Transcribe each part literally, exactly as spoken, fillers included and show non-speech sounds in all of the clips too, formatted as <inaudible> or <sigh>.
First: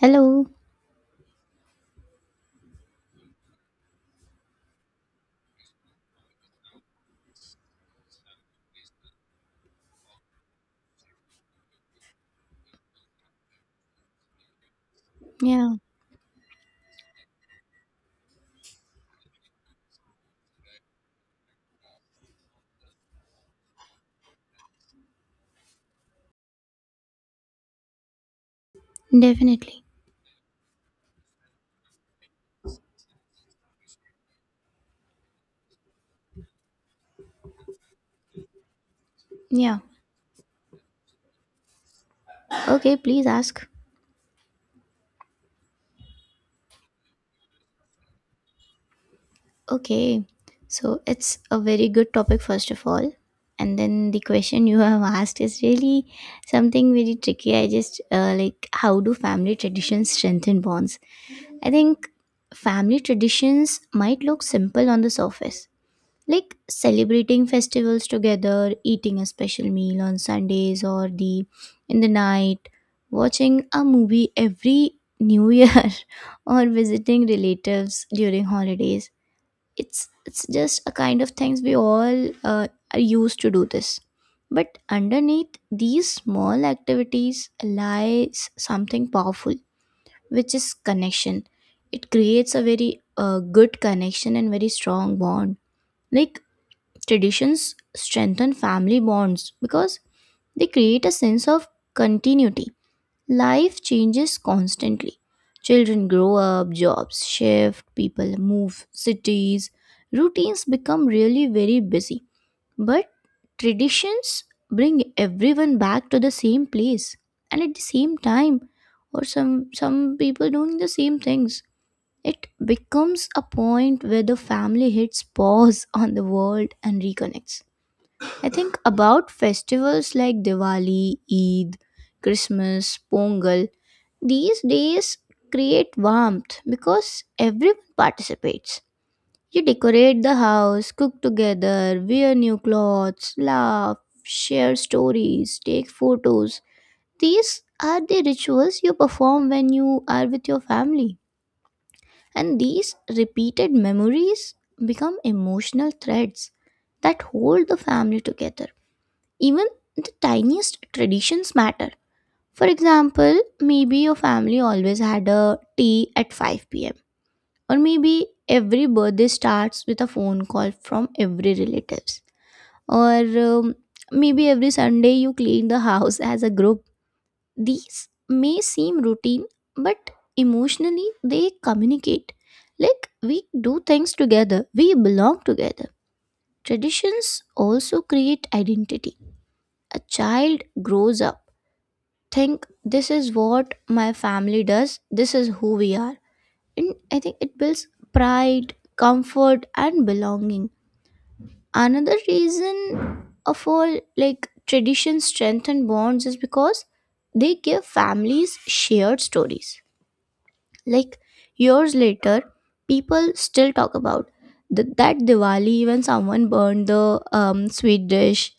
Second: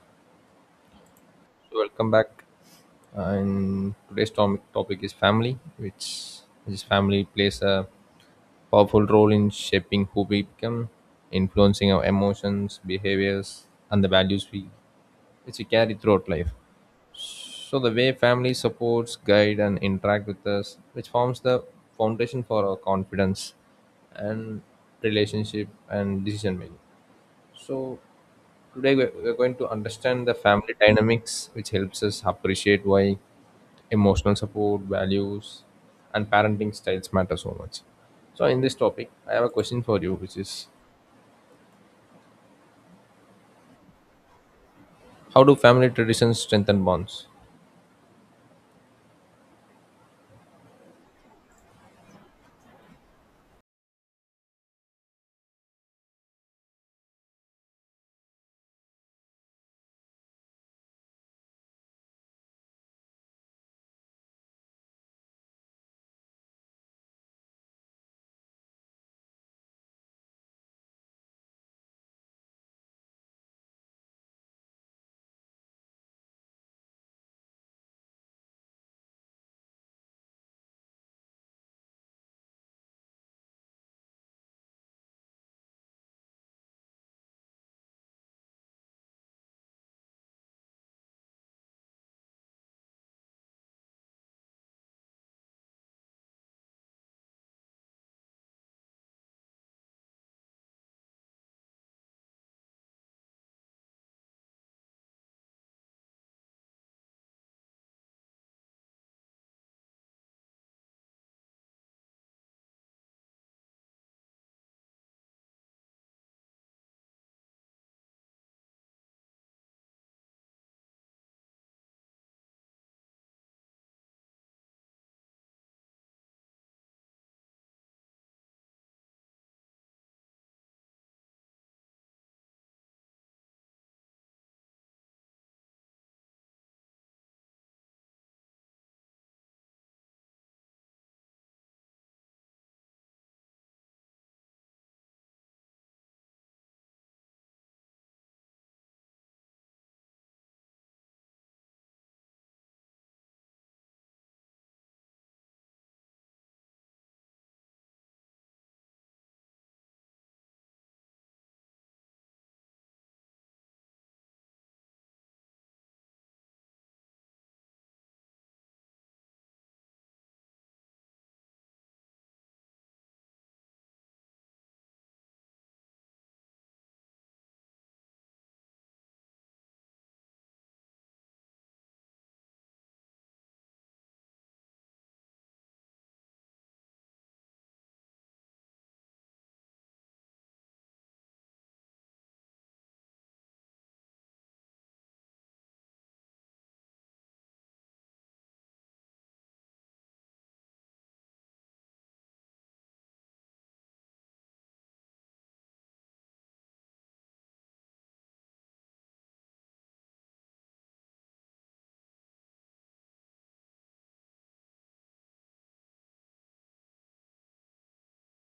Hello. Welcome back. And today's tom- topic is family, which this family plays a powerful role in shaping who we become, influencing our emotions, behaviors, and the values we which we Yeah, carry throughout life. So the way family supports, guide, and interact with us, which forms the foundation for our confidence and relationship and decision making. So today we- we're going to definitely. understand the family dynamics, which helps us appreciate why emotional support, values, and parenting styles matter so much. So, in this topic, I have a Yeah. question for you, which is, Okay, please ask. how do family traditions strengthen bonds? Okay. So it's a very good topic, first of all. And then the question you <laughs> have asked is really something very tricky. I just uh, like, how do family traditions strengthen bonds? I think family traditions might look simple on the surface, like celebrating festivals together, eating a special meal on Sundays, or the in the night watching a movie every new year, <laughs> or visiting relatives during holidays. It's it's just a kind of things we all uh, are used to do this. But underneath these small activities lies something powerful, which is connection. It creates a very uh, good connection and very strong bond. Like, traditions strengthen family bonds because they create a sense of continuity. Life changes constantly. Children grow up, jobs shift, people move cities. Routines become really very busy. But traditions bring everyone back to the same place and at the same time, or some some people doing the same things. It becomes a point where the family hits pause on the world and reconnects. I think about festivals like Diwali, Eid, Christmas, Pongal. These days create warmth because everyone participates. You decorate the house, cook together, wear new clothes, laugh, share stories, take photos. These are the rituals you perform when you are with your family. And these repeated memories become emotional threads that hold the family together. Even the tiniest traditions matter. For example, maybe your family always had a tea at five p m, or maybe every birthday starts with a phone call from every relatives, or um, maybe every Sunday you clean the house <laughs> as a group. These may seem routine, but emotionally they communicate. Like, we do things together, we belong together. Traditions also create identity. A child grows up think this is what my family does, this is who we are. And I think it builds pride, comfort, and belonging. Another reason of all, like traditions strengthen bonds, is because they give families shared stories. Like, years later, people still talk about th- that Diwali when someone burned the um, sweet dish,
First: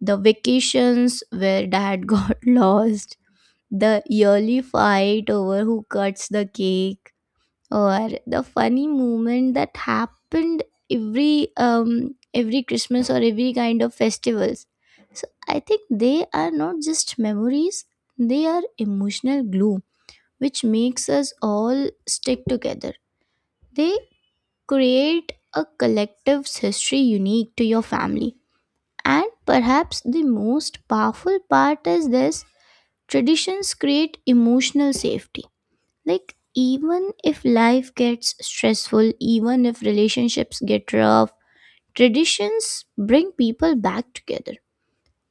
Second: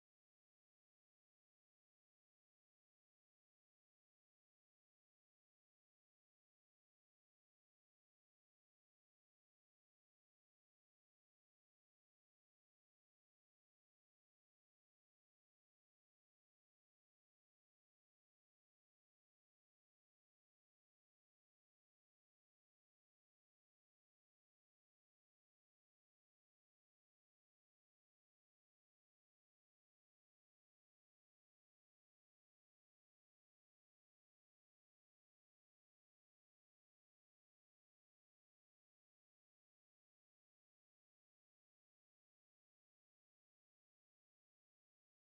the vacations where dad <laughs> got lost, the yearly fight over who cuts the cake, or the funny moment that happened every um every Christmas or every kind of festivals. So I think they are not just memories, they are emotional glue which makes us all stick together. They create a collective's history unique to your family. And perhaps the most powerful part is this: traditions create emotional safety. Like, even if life gets stressful, even if relationships get rough, traditions bring people back together.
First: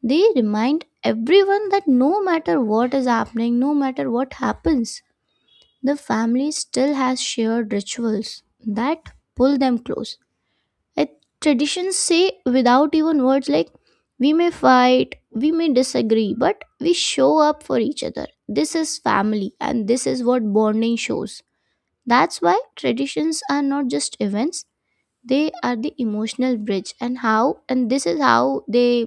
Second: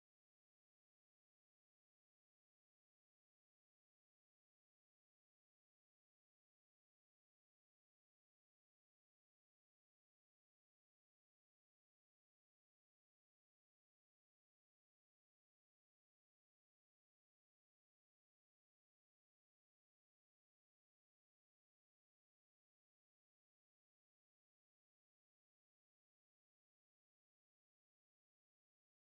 They remind everyone that no matter what is happening, no matter what happens, the family still has shared rituals that pull them close. I, traditions say without even words, like, we may fight, we may disagree, but we show up for each other. This is family, and this is what bonding shows. That's why traditions are not just events, they are the emotional bridge, and how, and this is how they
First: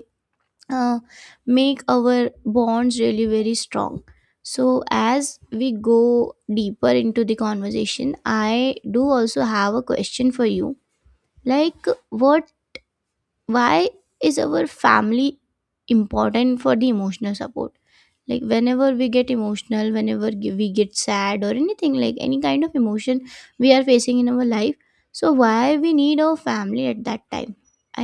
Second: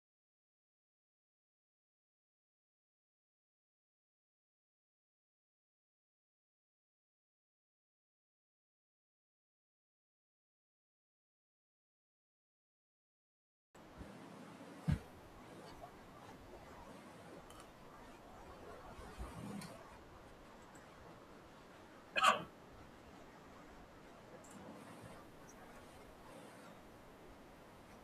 uh, make our bonds really very strong. So as we go deeper into the conversation, I do also have a question for you. Like, what why is our family important for the emotional support? Like, whenever we get emotional, whenever g- we get sad or anything, like any kind of emotion we are facing in our life, so why we need our family at that time?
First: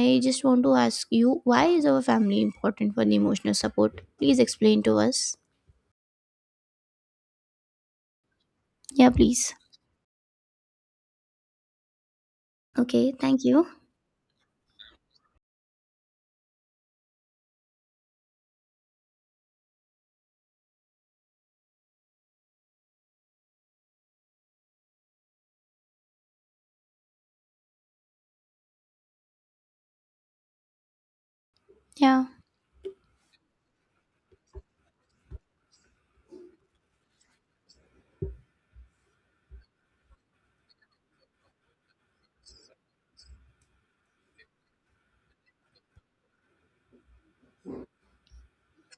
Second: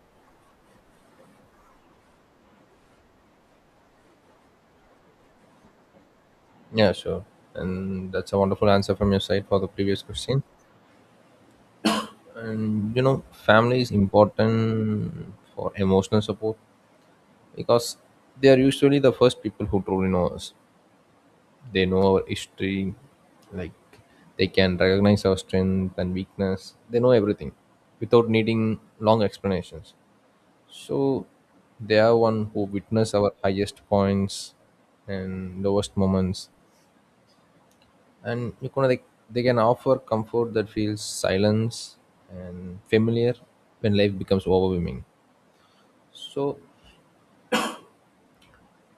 I just want to ask you, why is our family important for the emotional support? Please explain to us. Yeah, sure. And that's a wonderful answer Yeah, from your side please. for the previous question. And you Okay, know, thank you. family is important for emotional support because they are usually the first people who truly know us. They know our history, like they can recognize our strength and weakness, they know everything without needing long explanations. So they are Yeah, one who witness our highest points and lowest moments. And you can, like, they can offer comfort that feels silence and familiar when life becomes overwhelming. So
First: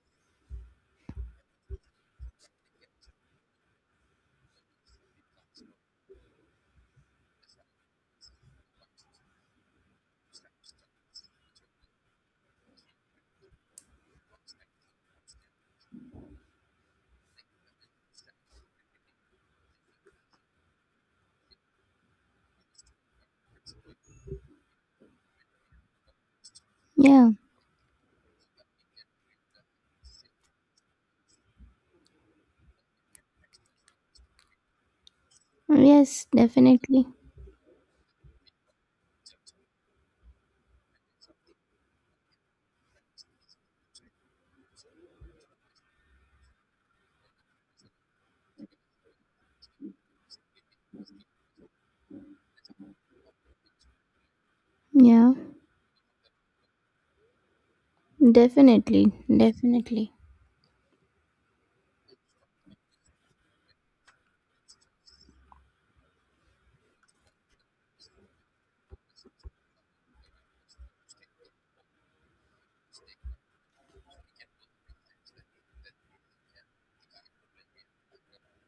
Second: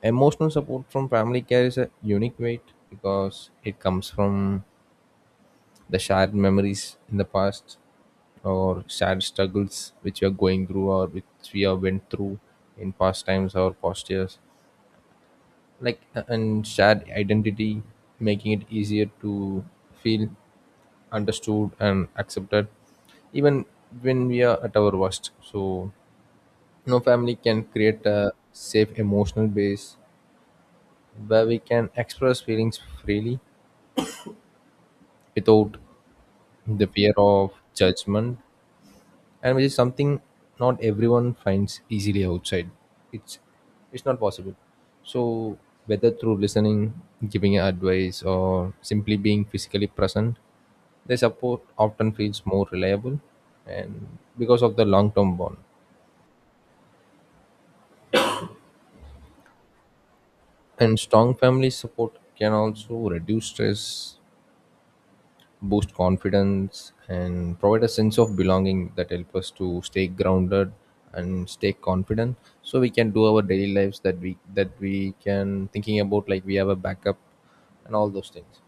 emotional support from family carries a unique weight because it comes from the shared memories in the past, or shared struggles which we are going through, or which we have went through in past times or past years, like a- and shared identity, making it easier to feel understood and accepted even when we are at our worst. So no yeah. family can create a safe emotional base where we can express feelings freely without Yes, the definitely. fear of judgment, and which is something not everyone finds easily outside. It's it's not possible. So whether through listening, giving advice, or simply being physically present, their support often feels more reliable, and because of the long Yeah, term bond. definitely, definitely. And strong family support can also reduce stress, boost confidence, and provide a sense of belonging that help us to stay grounded and stay confident, so we can do our daily lives, that we that we can thinking about like we have a backup and all those things.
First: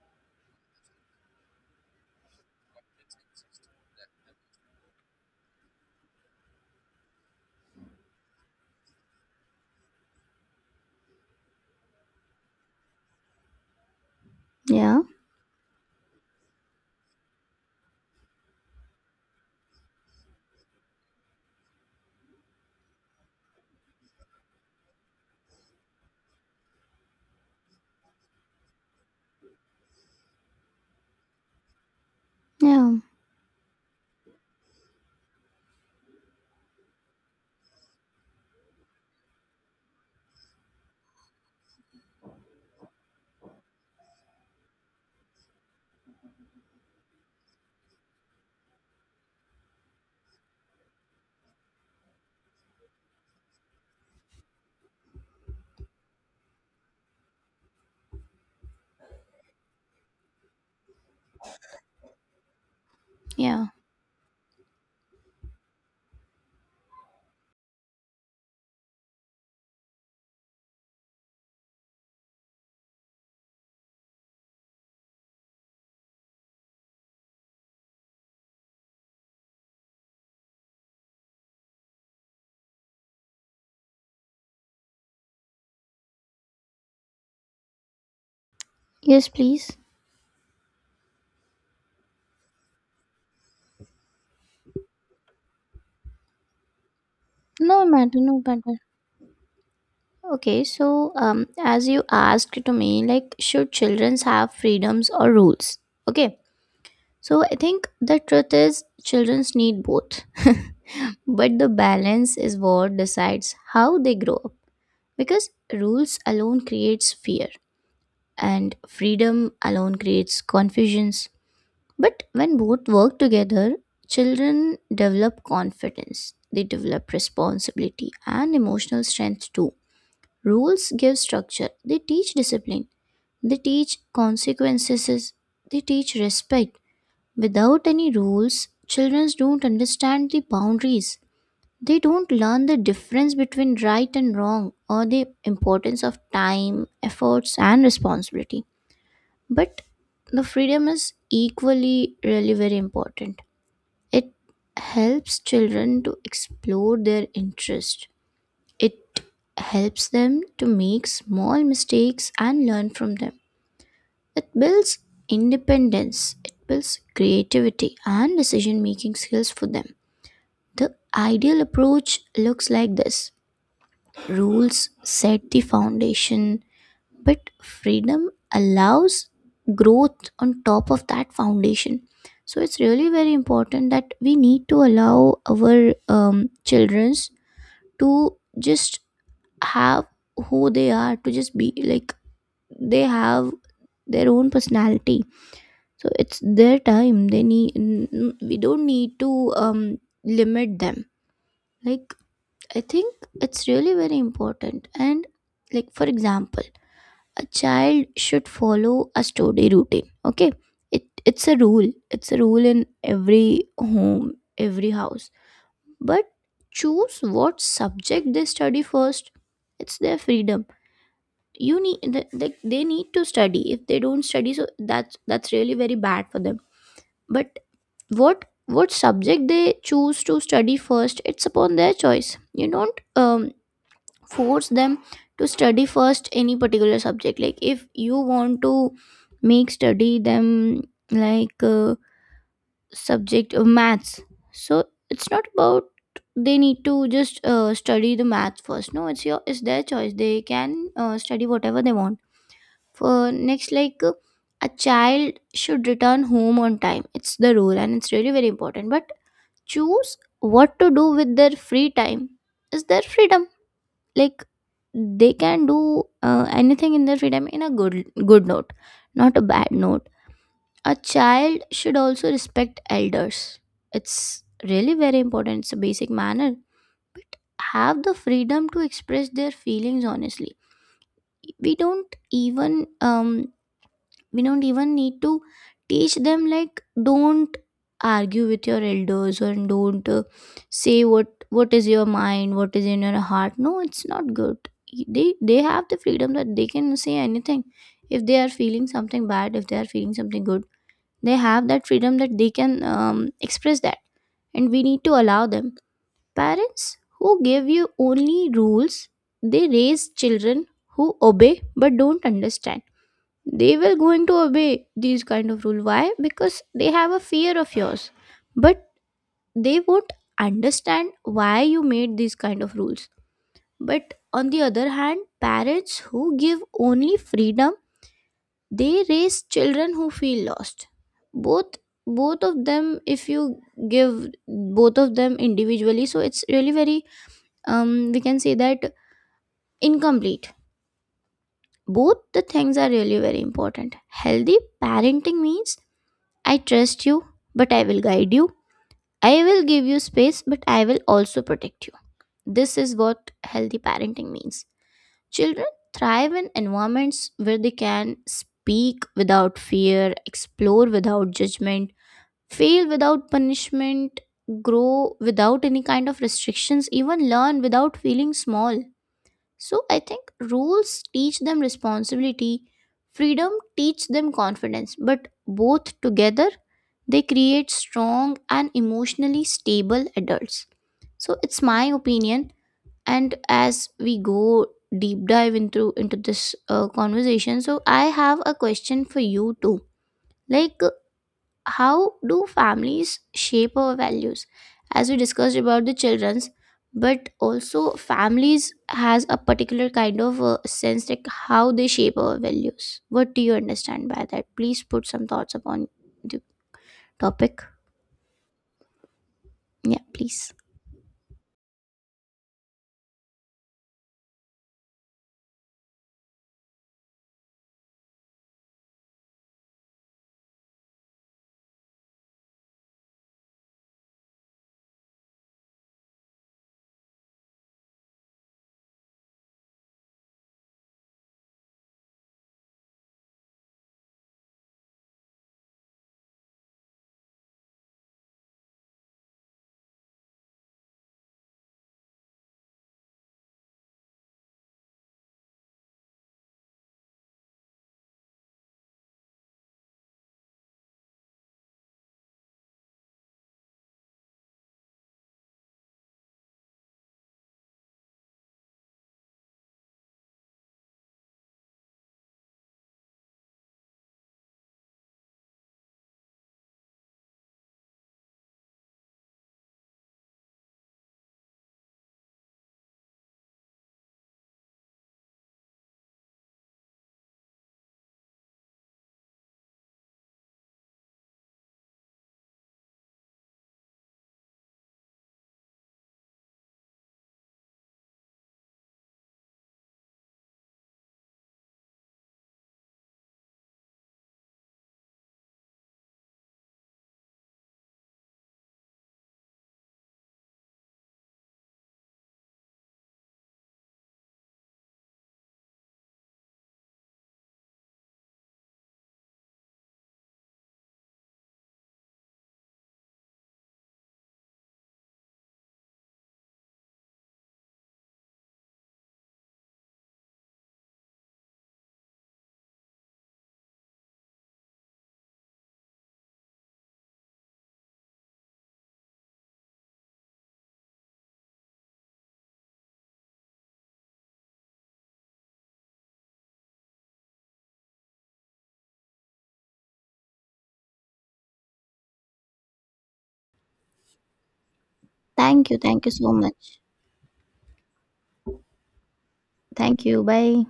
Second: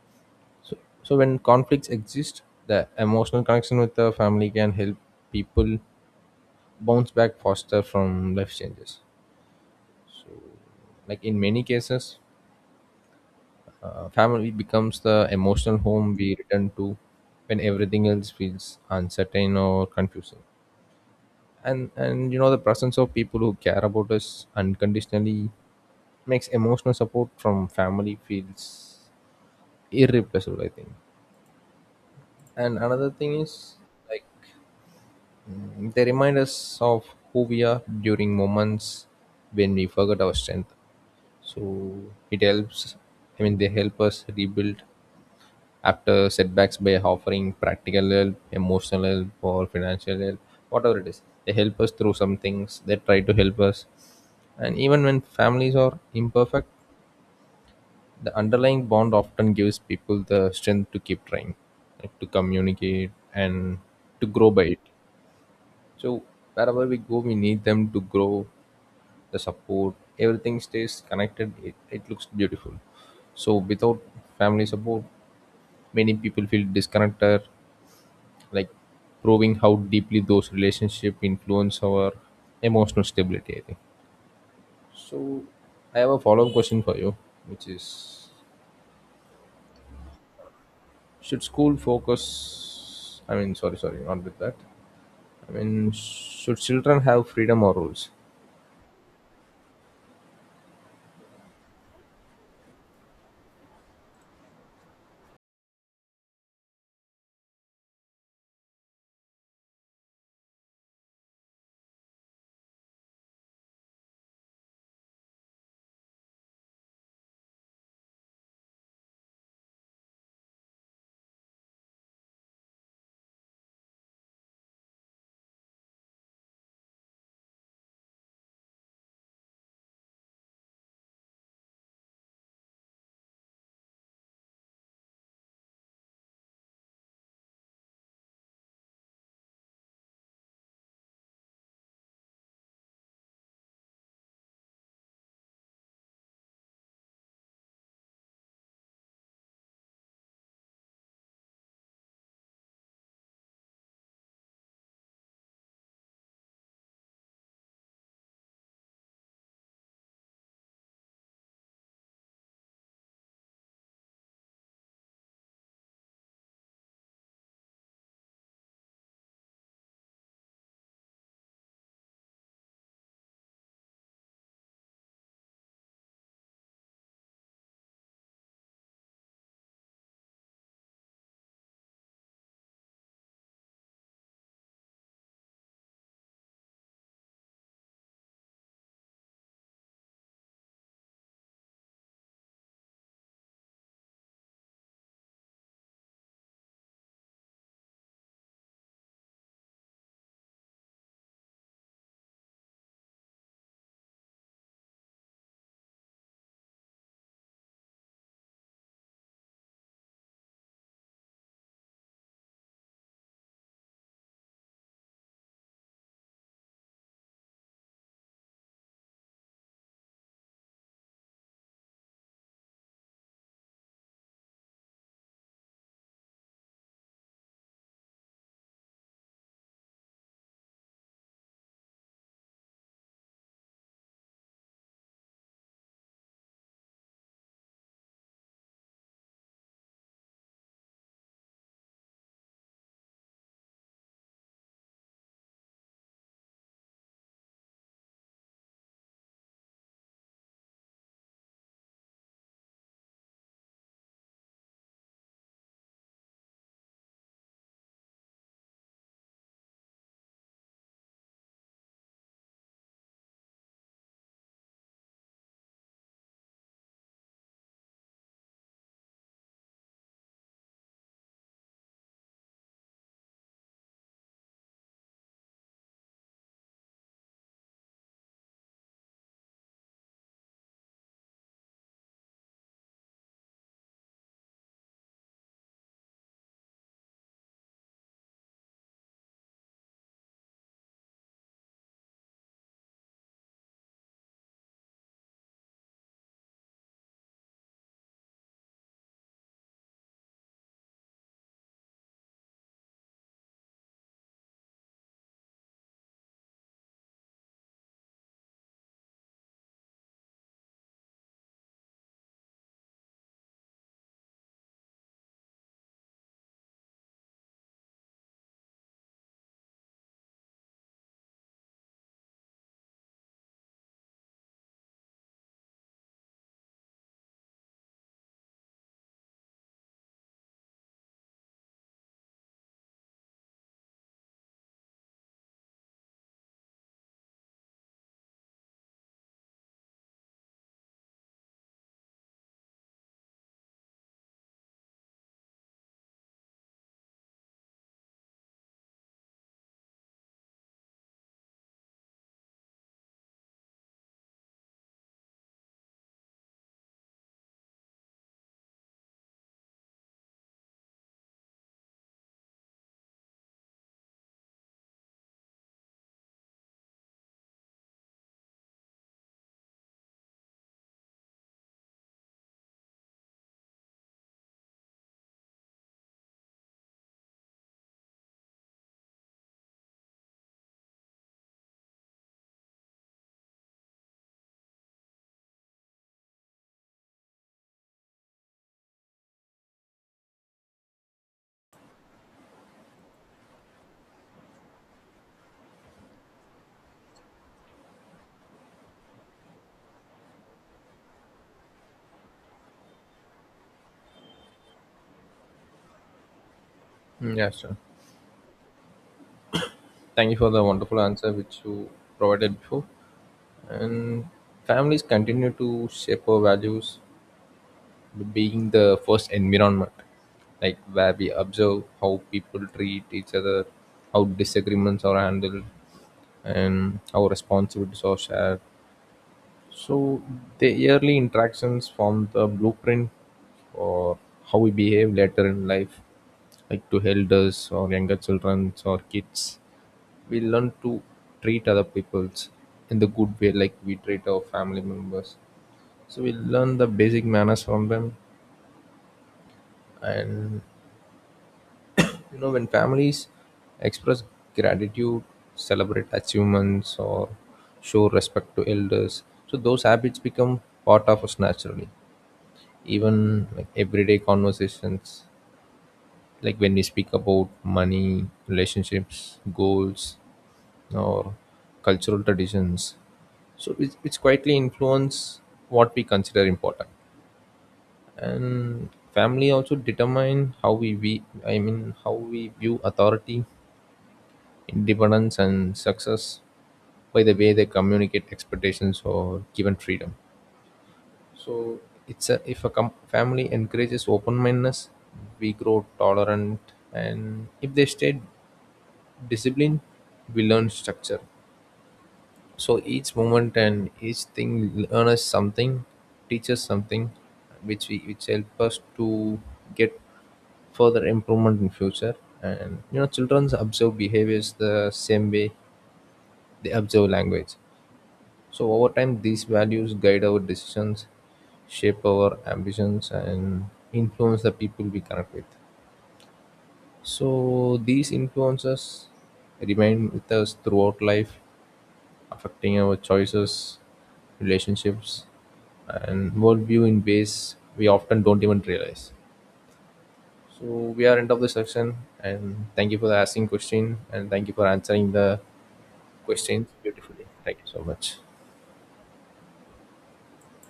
So so when conflicts exist, the emotional connection with the family can help people bounce back faster from life changes. So, like in many cases, uh, family becomes Yeah, the emotional home we return to when everything else feels uncertain or confusing. and and you know, the presence of people who care about us unconditionally makes emotional support from family feels irreplaceable, I think. And yeah, another thing is, like, mm, they remind us of who we are during moments when we forget our strength. So it helps, I mean they help us rebuild after setbacks by offering practical help, emotional help, or financial help, whatever it is. They help us through some things, they try to help us. And even when families are imperfect, the underlying bond often gives people the strength to keep trying, like to communicate yeah. and to grow by it. So, wherever we go, we need them to grow, the support, everything stays connected. It, it looks beautiful. So, without family support, many people feel disconnected, like, proving how deeply those relationships influence our emotional stability, I think. So I have a follow-up question for you, which is, Yes, please. should school focus, I mean sorry, sorry, not with that. I mean, should children have freedom or No rules? matter, no matter. Okay, so um, as you asked to me, like, should children have freedoms or rules? Okay, so I think the truth is children need both, <laughs> but the balance is what decides how they grow up, because rules alone creates fear and freedom alone creates confusions. But when both work together, children develop confidence, they develop responsibility and emotional strength too. Rules give structure, they teach discipline, they teach consequences, they teach respect. Without any rules, children don't understand the boundaries. They don't learn the difference between right and wrong, or the importance of time, efforts, and responsibility. But the freedom is equally really very important. It helps children to explore their interests. It helps them to make small mistakes and learn from them. It builds independence, it builds creativity and decision making skills for them. The ideal approach looks like this: rules set the foundation, but freedom allows growth on top of that foundation. So it's really very important that we need to allow our um, children to just have who they are, to just be like, they have their own personality. So it's their time, they need, n- n- we don't need to um limit them. Like, I think it's really very important. And like, for example, a child should follow a study routine, okay? It it's a rule, it's a rule in every home, every house. But choose what subject they study first, it's their freedom. You need the, they, they need to study. If they don't study, so that's that's really very bad for them. But what what subject they choose to study first, it's upon their choice. You don't um, force them to study first any particular subject. Like, if you want to make study them, like, uh, subject of maths, so it's not about they need to just uh, study the math first. No, it's your, it's their choice, they can uh, study whatever they want. For next, like, uh, a child should return home on time. It's the rule and it's really very important. But choose what to do with their free time is their freedom. Like, they can do uh, anything in their freedom in a good good note, not a bad note. A child should also respect elders. It's really very important. It's a basic manner. Have the freedom to express their feelings honestly. We don't even um we don't even need to teach them like, don't argue with your elders, and don't uh, say what what is your mind, what is in your heart. No, it's not good. They they have the freedom that they can say anything. If they are feeling something bad, if they are feeling something good, they have that freedom that they can um, express that, and we need to allow them. Parents who give you only rules, they raise children who obey but don't understand. They will going to obey these kind of rule, why? Because they have a fear of yours. But they won't understand why you made these kind of rules. But on the other hand, parents who give only freedom, they raise children who feel lost. Both, both of them, if you give both of them individually, so it's really very, um we can say that, incomplete. Both the things are really very important. Healthy parenting means, I trust you, but I will guide you. I will give you space, but I will also protect you. This is what healthy parenting means. Children thrive in environments where they can speak without fear, explore without judgment, fail without punishment, grow without any kind of restrictions, even learn without feeling small. So I think rules teach them responsibility, freedom teach them confidence, but both together they create strong and emotionally stable adults. So it's my opinion. And as we go deep dive into into this uh, conversation, so I have a question for you too. Like, how do families shape our values? As we discussed about the children's, but also families has a particular kind of uh, sense, like how they shape our values. What do you understand by that? Please put some thoughts upon the Mm, yeah, topic. sure. Yeah, Thank you for please. the wonderful answer which you provided before. And families continue to shape our values, being the first environment, like where we observe how people treat each other, how disagreements are handled, and how responsibilities are shared. So the early interactions form the blueprint for how we behave later in life, like to elders or younger children or kids. We learn to treat other peoples in the good way like we treat our family members, so we learn the basic manners from them. And you know, when families express gratitude, celebrate achievements, or show respect to elders, so those habits become part of us naturally. Even like everyday conversations, like when we speak about money, relationships, goals, or cultural traditions, so it's, it's quietly influence what we consider important. And family also determine how we, we i mean how we view authority, Independence, and success, by the way they communicate expectations or given freedom. So it's a, if a com- family encourages open mindedness, we grow tolerant, and if they stay disciplined, we learn structure. So each moment and each thing learn us something, teach us something, which we which help us to get further improvement in future. And you know, children observe behaviors the same way they observe language. So over time, these values guide our decisions, shape our ambitions, and influence the people we connect with. So these influences remain with us throughout life, affecting our choices, relationships, and worldview in ways we often don't even realize. So we are end of the section, and thank you for the asking question, and thank you for answering the Thank you, thank you so questions much. beautifully. Thank you so much. Thank you, bye.